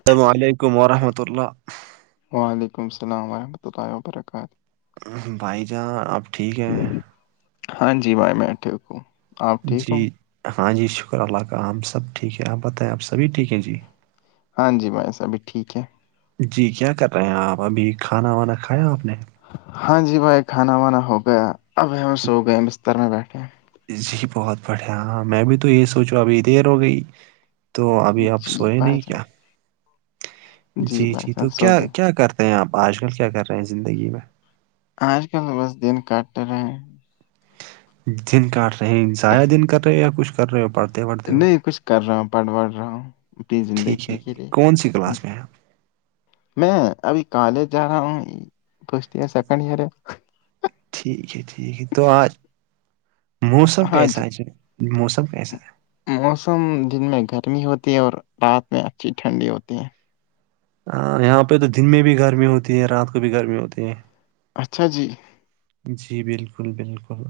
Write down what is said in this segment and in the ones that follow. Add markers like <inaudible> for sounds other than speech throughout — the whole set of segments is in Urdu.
السلام علیکم وور رحمۃ اللہ وعلیکم السلام ورحمۃ اللہ و برکاتہ بھائی جاناں اب ٹھیک ہے ہاں جی بائے میںٹٹوکوں جی ہاں جی شکر اللہ کا ہم سب ٹھیک ہے آپ بتائیں آپ سبھی ٹھیک ہیں جی ہاں جی بھائی صابھی ٹھیک ہے جی کیا کر رہے ہیں آپ ابھی کھانا وانا کھایا آپ نے ہاں جی بھائی کھانا وانا ہو گیا اب ہم سو گئے بستر میں بیٹھے جی بہت بڑھیا ہاں میں بھی تو یہی سوچوں ابھی دیر ہو گئی تو ابھی آپ جی سوئے بھائی نہیں کیا جان جی بھائی جی جان تو سو کیا گئے کیا کرتے ہیں آپ آج کل کیا کر رہے ہیں زندگی میں آج کل تو بس دن کاٹ رہے دن کاٹ رہے ہیں ضائع دن کر رہے یا کچھ کر رہے ہو پڑھتے وڑھتے ہو نہیں کچھ کر رہا ہوں پڑھ وڑھ رہا ہوں اپنی ٹھیک زندگی ہے کے لیے کون سی کلاس میں <unintelligible> میں ابھی کالج جا رہا ہوں فرسٹ ایئر سیکنڈ ایئر ہے ٹھیک ہے ٹھیک ہے تو آج موسم ہاں جی کیسا موسم کیسا ہے موسم دن میں گرمی ہوتی ہے اور رات میں اچھی ٹھنڈی ہوتی ہے ہاں یہاں پہ تو دن میں بھی گرمی ہوتی ہے رات کو بھی گرمی ہوتی ہے اچھا جی جی بالکل بالکل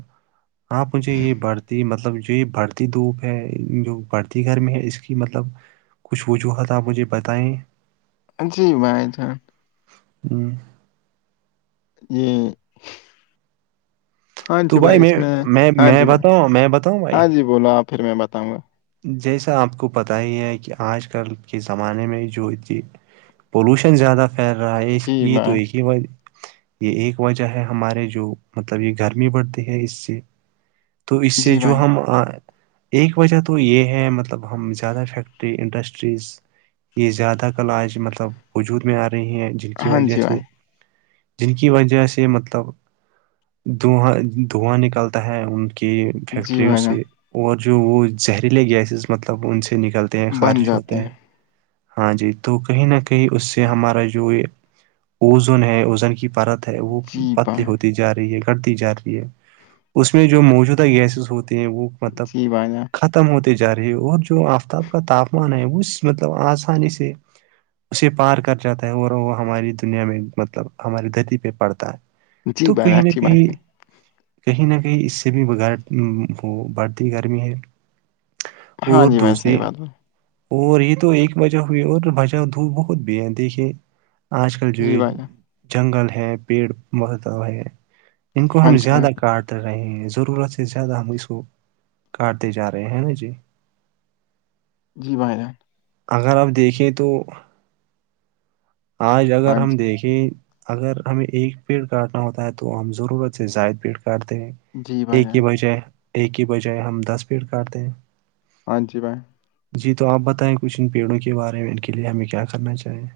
آپ مجھے یہ بڑھتی مطلب جو یہ بڑھتی دھوپ ہے جو بڑھتی گھر میں ہے اس کی مطلب کچھ وجوہات آپ مجھے بتائیں جی بھائی جان ہممم جی ہاں تو جی بھائی میں اس میں ہاں میں جی بھائی بتاؤں میں بتاؤں بھائی ہاں جی بولو آپ پھر میں بتاؤں گا جیسا آپ کو پتہ ہی ہے کہ آج کل کے زمانے میں جو پولوشن زیادہ پ رہا ہے اس جی کی تو ایک بھائی ہی وج یہ ایک وجہ ہے ہمارے جو مطلب یہ گھر بڑھتی ہے اس سے تو اس سے جی جو بھائی ہم ایک وجہ تو یہ ہے مطلب ہم زیادہ فیکٹری انڈسٹریز یہ زیادہ کل آج مطلب وجود میں آ رہی ہیں جن کی ہاں وجہ جی سے بھائی جن کی وجہ سے مطلب دھواں دھواں نکلتا ہے ان کی جی فیکٹریوں بھائی جان سے اور جو وہ زہریلے گیسز مطلب ان سے نکلتے ہیں بن خارج جاتے ہوتے ہیں ہاں جی تو کہیں نہ کہیں اس سے ہمارا جو یہ اوزون ہے اوزن کی پرت ہے وہ جی پتلی بھائی ہوتی جا رہی ہے دی جا رہی ہے اس میں جو موجودہ گیسز ہوتے ہیں وہ مطلب جی بھائی جان ختم ختم ہوتی جا رہی ہے اور جو آفتاب کا تاپمان ہے وہ مطلب آسانی سے اسے پار کر جاتا ہے اور وہ ہماری دنیا میں مطلب ہماری دتی پہ پڑتا ہے جی تو بھائی جان کہیں نہ اچھی کہ بات ہے کہیں نہ کہیں اس سے بھی بیر بڑھتی گرمی ہے ہاں اور جی بھائی دوسری صحیح بات بھائی اور یہ تو ایک مجہ ہوئی اور بجا دھوپ بہت بھی ہے دیکھیے آج کل جو جی یہ بھائی جان جنگل ہے پیڑ بہت ہے ان کو ہاں ہم جی بھائی زیادہ کاٹ رہیں ضرورت سے زیادہ ہم اس کو کاٹتے جا رہے ہیں نا جی <inaudible> جی بھائی ج اگر آپ دیکھیں تو آج اگر ہاں ہم جی دیکھیں اگر ہمیں ایک پیڑ کاٹنا ہوتا ہے تو ہم ضرورت سے زائد پیڑ کاٹتے ہیں جی بھائی ایک ہی جان بجائے ایک ہی بجائے ہم دس پیڑ کاٹتے ہیں ہاں جی میںائ جی تو آپ بتائیں کچھ ان پیڑوں کے بارے میں ان کے لیے ہمیں کیا کرنا چاہییں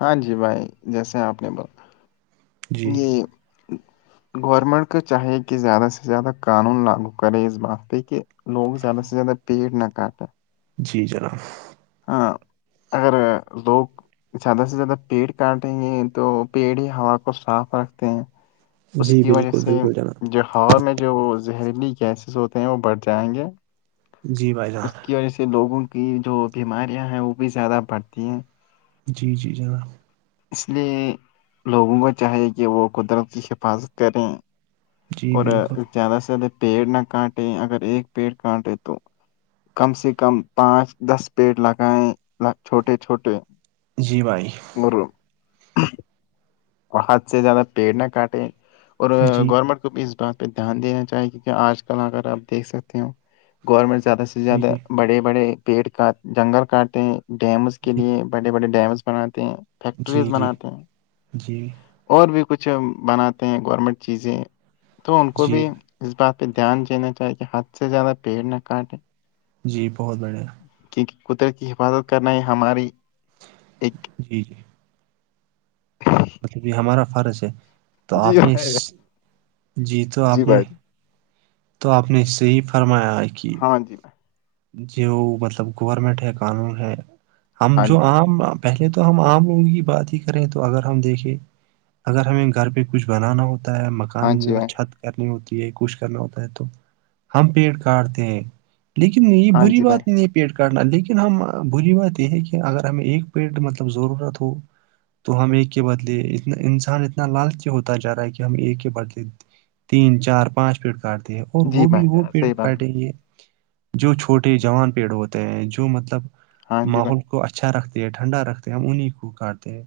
ہاں جی بھائی جیسے آپ نے ب جی یہ گورنمنٹ کو چاہیے کہ زیادہ سے زیادہ قانون لاگو کرے اس بات پہ کہ لوگ زیادہ سے زیادہ پیٹ نہ کٹ جی جناب ہاں اگر زگ زیادہ سے زیادہ پیڑ کاٹیں گے تو پیڑ ہی ہوا کو صاف رکھتے ہیں اس جی کی وجہ بالکل سے بالکل جناب جو ہوا میں جو وہ زہریلی گیسز ہوتے ہیں وہ بڑھ جائیں گے جی بھائی اس جان کی وجہ سے لوگوں کی جو بیماریاں ہیں وہ بھی زیادہ بڑھتی ہیں جی جی جناب اس لیے لوگوں کو چاہیے کہ وہ قدرت کی حفاظت کریں جی اور بالکل زیادہ سے زیادہ پیڑ نہ کاٹے اگر ایک پیڑ کاٹے تو کم سے کم پانچ دس پیڑ لگائےیں چھوٹے چھوٹے جی بھائی ب اور حد سے زیادہ پیڑ نہ کاٹے اور جی گورنمنٹ بھی اس بات پہ دھیان دین چاہیے کی آج کل اگر آپ دھ سکتے ہو گورنمنٹ زیادہ سے سے جی زیادہ جی بڑے بڑے پیڑ کاٹ جنگل کاٹے ہیں ڈیمز کے جی لیے بڑے بڑے ڈیمس بناتے ہیں جی فیکٹریز جی بناتے ہیں جی اور بھی کچھ بناتے ہیں گورنمنٹ چیزیں تو ان کو جی بھی اس بات پہ دھیان دینا چاہے کہ حد سے زیادہ پیڑ نہ کاٹے جی بہت بڑھیا کیونکہ قدرت کی حفاظت کرنا یہ ہماری ایک جی جی مطلب یہ ہمارا فرض ہے تو جی آپ نے بھائی جان، جی تو آپ نے بھائی جان، تو آپ نے اس سے ہی فرمایا کی ہاں جی میں جو مطلب گورنمنٹ ہے قانون ہے ہم ہاں جی جو بھائی عام پہلے تو ہم عام لوگوں کی بات ہی کریں تو اگر ہم دیکھیں اگر ہمیں گھر پہ کچھ بنانا ہوتا ہے م کان ہاں جی میں بھائی چھت کرنی ہوتی ہے کچھ کرنا ہوتا ہے تو ہم پیٹ کاٹتے ہیں نہیں یہ ہاں بری جی بھائی بات نہیں پیٹ کاٹنا لیکن ہم بری بات یہ ہے کہ اگر ہمیں ایک پیٹ مطلب ضرورت ہو تو ہم ایک کے بدلے اتنا انسان اتنا لالچ ہوتا جا رہا ہے کہ ہم ایک کے بدلے تین چار پانچ پیڑ کاٹتے ہیں اور جی وہ بھی بھائی وہ جان پیڑ صحیح بات بھائی کاٹیں گے جو چھوٹے جوان پیڑ ہوتے ہیں جو مطلب ہاں جی بھائی ماحول اچھا رکھتے ہیں ٹھنڈا رکھتے ہیں ہم انہیں کو کاٹتے ہیں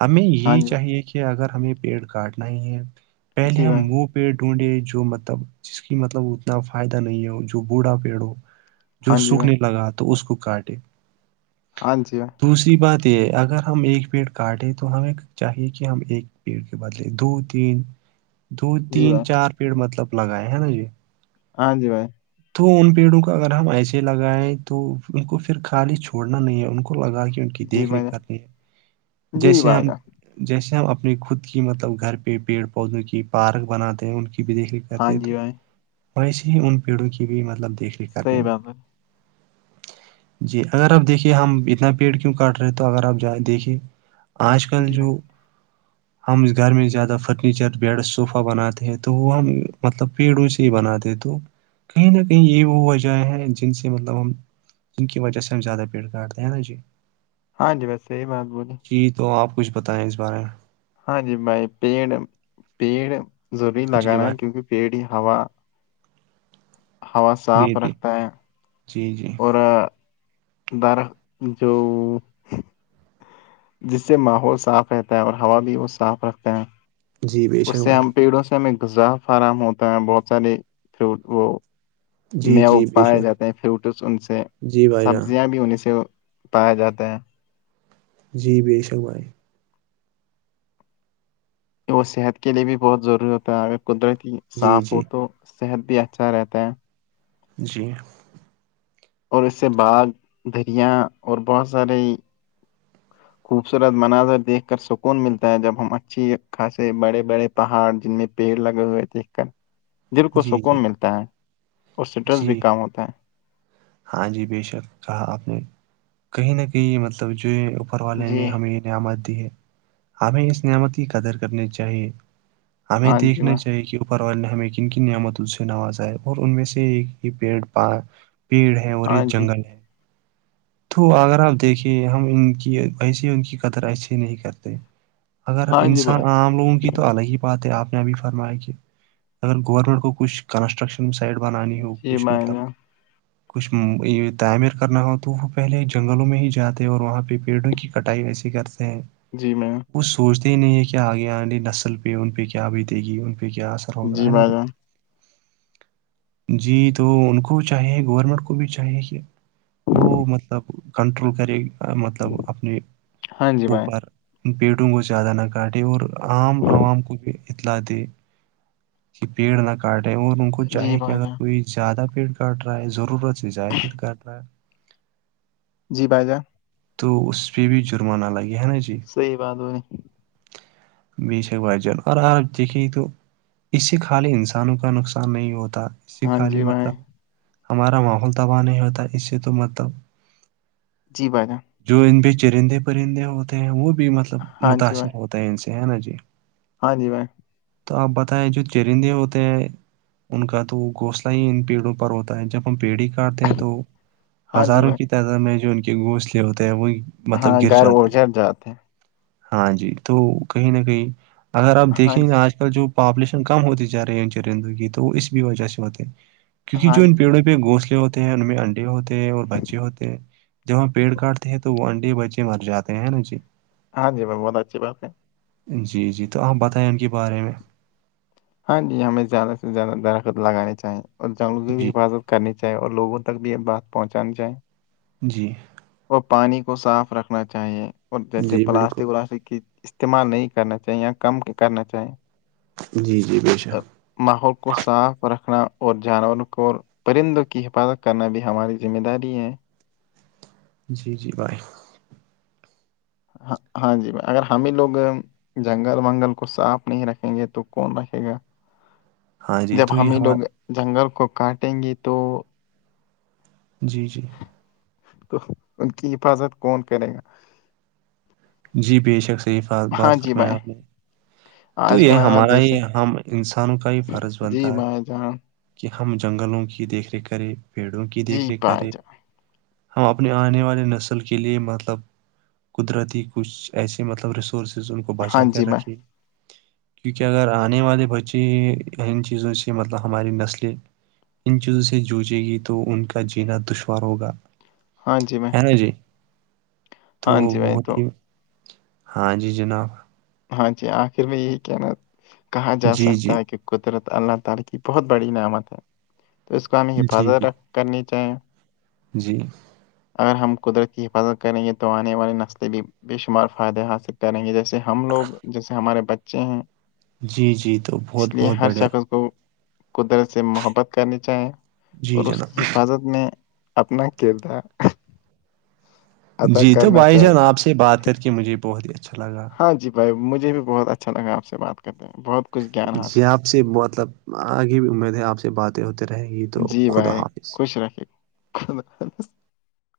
ہمیں ہاں یہ جی بھائی چاہیے کہ اگر ہمیں پیٹ کاٹنا ہی ہے پہلے جی ہم بھائی وہ پیڑ ڈھونڈے جو مطلب جس کی مطلب اتنا فائدہ نہیں ہو جو بوڑھا پیڑ ہو جو ہاں جی بھائی سوکھنے لگا تو اس کو کاٹے ہاں جی دوسری بات یہ اگر ہم ایک پیٹ کاٹیں تو ہم ایک چاہیے کہ ہم ایک پیڑ کے بدلے دو تین دو جی تین بھائی چار پیڑ مطلب لگائے ہے نا جی ہاں جی بھائی تو ان پیڑوں کو اگر ہم ایسے لگائےیں تو ان کو پھر خالی چھوڑنا نہیں ہے ان کو لگا کے کی جی دیکھ بھائی ریکھ جان کرنی ہے جی جیسے بھائی ہم جان جیسے ہم اپنی خود کی مطلب گھر پہ پیڑ پودوں کی پارک بناتے ہیں ان کی بھی دیکھ ر ہاں کہتے جی تو بھائی ویسے ہی ان پیڑوں کی بھی مطلب دیکھ رھ کرنی صحیح میں بات بھائی <unintelligible> <inaudible> جی اگر آپ دیکھیے ہم اتنا پیڑ کیوں کاٹ رہے تو اگر آپ جائیں دیکھیے آج کل جی بھائی جو ہم گھر میں زیادہ فرنیچر بیڈ صوفہ بناتے ہیں تو وہ ہم مطلب پیڑوں سے ہی بناتے ہیں تو کہیں نہ کہیں یہ وہ وجہ ہیں جن سے مطلب ہم جن کی وہ سے زیاہ بییٹ گاٹ ہے نا جی ہاں جی ویسے صحیح بات بولی جی تو آپ کچھ بتائیں اس بارے میں ہاں جی بھائی پیڑ پیڑ ضروری جی لگانا بھائی ہے کیونکہ پیڑ ہی ہوا ہوا جی صاف جی رکھتا ہے جی جی اور درخت جو جس سے ماحول صاف رہتا ہے اور ہوا بھی وہ صاف رکھتا ہے جی بے اس شک سے بھائی ہم پیڑوں سے ہمیں غذا فراہم ہوتا ہے بہت سارے فرو وہ جی مو جی بے پائے شک جاتے ہیں فروٹس ان سے جی بھائی جان سبزیاں بھی انیں سے پائے جاتے ہیں جی بے شک بھائی وہ صحت کے لیے بھی بہت ضروری ہوتا ہے اگر قدرتی جی صاف جی ہو تو صحت بھی اچھا رہتا ہے جی اور اس سے تو باغ دریا اور بہت سارے خوبصورت مناظر دیکھ کر سکون ملتا ہے جب ہم اچھی خاصے بڑے بڑے پہاڑ جن میں پیڑ لگے ہوئے دیکھ کر ہی <inaudible> دل کو سکون ملتا ہے اور سٹریس بھی جی کم ہوتا ہے ہاں جی بے شک کہا آپ نے کہیں نہ کہیں مطلب جو ہے والے نے ہمیں نعمت دی ہے ہمیں اس نعمت کی قدر کرنی چاہیے ہمیں ہاں جی دیکھنا بھائی چاہیے کہ اوپر والے نے ہم کن کی نعمت ان سے نوازاائے اور ان میں سے ایک ہی پ پیڑ ہے اور یہ ہاں جی جنگل ہے تو اگر آپ دیکھیں ہم ان کی ایسے ہی ان کی قطر ایسے ہی نہیں کرتے اگر ہاں جی انسان بھائی عام لوگوں کی تو الگ ہی بات ہے آپ نے ابھی فرمایا کہ اگر گورنمنٹ کو کچھ کنسٹرکشن سائڈ بنانی ہو جی کچھ بھائی مطلب جان کچھ تعمیر کرنا ہو تو وہ پہلے جنگلوں میں ہی جاتے اور وہاں پہ پیڑوں کی کٹائی ویسی کرتے ہیں جی میں وہ سوچتے ہی نہیں ہے کہ آگے آی نسل پہ ان پہ کیا بیت گی ان پہ کیا جی ہوگا ہے نا باجا جی تو ان کو بھی چاہے گورنمنٹ کو بھی چاہیے کیا وہ مطلب کنٹرول کرے مطلب اپنے ہاں جی بھائی اوپر پیٹوں کو زیادہ نہ کاٹے اور عام عوام کو بھی اطلاع دے کہ پیڑ نہ کاٹے اور ان کو جی چاہے کہ بھائی اگر جان کوئی زیادہ پیڑ کاٹ رہا ہے ضرورت سے زائدہ پیڑ کاٹ رہا ہے جی بھائی جان تو اس پہ بھی جرمانہ لگے ہے نا صحیح باتو نہیں بیش ایک بار جن اور آ دیکھے تو اس سے خالی انسانوں کا نقصان نہیں ہوتا اس سے ہاں خالی جی بھائی مطلب ہمارا ماحول تباہ نہیں ہوتا اس سے تو مطلب جی بجا جو ان پہ چرندے پرندے ہوتے ہیں وہ بھی مطلب ہاں جی بھائی متاثر ہوتے ہیں ان سے ہے نا جی ہاں جی بائی تو آپ بتائیں جو چرندے ہوتے ہیں ان کا تو گونسلہ ہی ان پیڑوں پر ہوتا جب ہم پیڑھی کاٹتے ہیں تو ہاں جی ہزاروں بھائی کی تعداد میں جو ان کے گھسلے ہوتے ہیں وہ مطلب ہاں گر گھر جاتے ہیں اجڑ جاتے ہیں ہاں جی تو کہیں نہ کہیں اگر آپ ہاں دیکھیںا جی آج کل جو پاپولیشن کم ہوتی جا رہیچ رندو کی تو وہ اس بھی وجہ سے ہوتے کیونکہ ہاں جو ان جی بھائی پیڑوں پہ گونسے ہوتے ہیں ان میں انڈے ہوتے ہیں اور بچے ہوتے ہیں جب وہاں پیڑ کاٹتے ہیں تو وہ انڈے بچے مر جاتے ہیں نا جی ہاں جیم بہت اچھی بات ہے جی جی تو آپ بتائیں ان کے بارے میں ہاں جی ہمیں زیادہ سے زیادہ درخت لگانے چاہییں اور جنگلوں کی بھی جی حفاظت کرنی چاہییں اور لوگوں تک بھی یہ بات پہنچانی چاہیں جی اور پانی کو صاف رکھنا چاہیے اور جیسے جی پلاسٹک بالکل ولاسٹک کی استعمال نہیں کرنا چاہیے کم کرنا چاہییں جی جی ب ماحول کو صاف رکھنا اور جانوروں کو پرندوں کی حفاظت کرنا بھی ہماری ذمہ داری ہے جی جی بھائے <unintelligible> ہ ہاں جی اگر ہمیں لوگ جنگل ونگل کو صاف نہیں رکھیں گے تو کون رکھے گا ہاں جی جب تو یہ ہمیں ہمار لوگ جنگل کو کاٹیں گے تو جی جی تو ان کی حفاظت کون کرے گا جی بے شک صیف گا ہاں بات جی بھائی فرمایا آپ نے تو آج یہ کل ہمارا ہی دیش ہے ہم انسانوں کا ہی فرض جی بنتا ہے بھائی جان کہ ہم جنگلوں کی دیکھ ریکھ کریں پیڑوں کی جی دیکھ ریکھ بھائی کرے جان ہم اپنے آنے والے نسل کے لیے مطلب قدرتی کچھ ایسے مطلب ریسورسز ان کو ہاں بچا کر جی بھائی رکھے کیونکہ اگر آنے والے بچے ان چیزوں سے مطلب ہماری نسلیں ان چیزوں سے جوچے گی تو ان کا جینا دشوار ہوگا ہاں جی میں ہے نا جی تو بہت تو ہی ہاں جی جناب ہاں جی آخر میں یہی کہ ن کہا جا جی جی سکتا ہے کہ <inaudible> جی جی جی اگر ہم قدرت کی حفاظت کریں گے تو آنے والی نسلیں بھی بے شمار فائدے حاصل کریں گے جیسے ہم لوگ جیسے ہمارے بچے ہیں جی جی تو بہت اس لیے بہت ہر بڑھیا شخص اس کو قدرت سے محبت کرنی چاہیں جی اور جناب اس کی حفاظت میں اپنا کردار ادا جی تو کرنا بھائی چاہیے جان آپ سے بات کر کے مجھے بہت ہی اچھا لگا ہاں جی بھائی مجھے بھی بہت اچھا لگا آپ سے بات کرتے ہیں بہت کچھ گیان جی حاصل آپ سے مطلب آگے بھی امید ہے آپ سے سے باتیں ہوتے رہیں گی تو خدا حافظ ش رکھے <inaudible>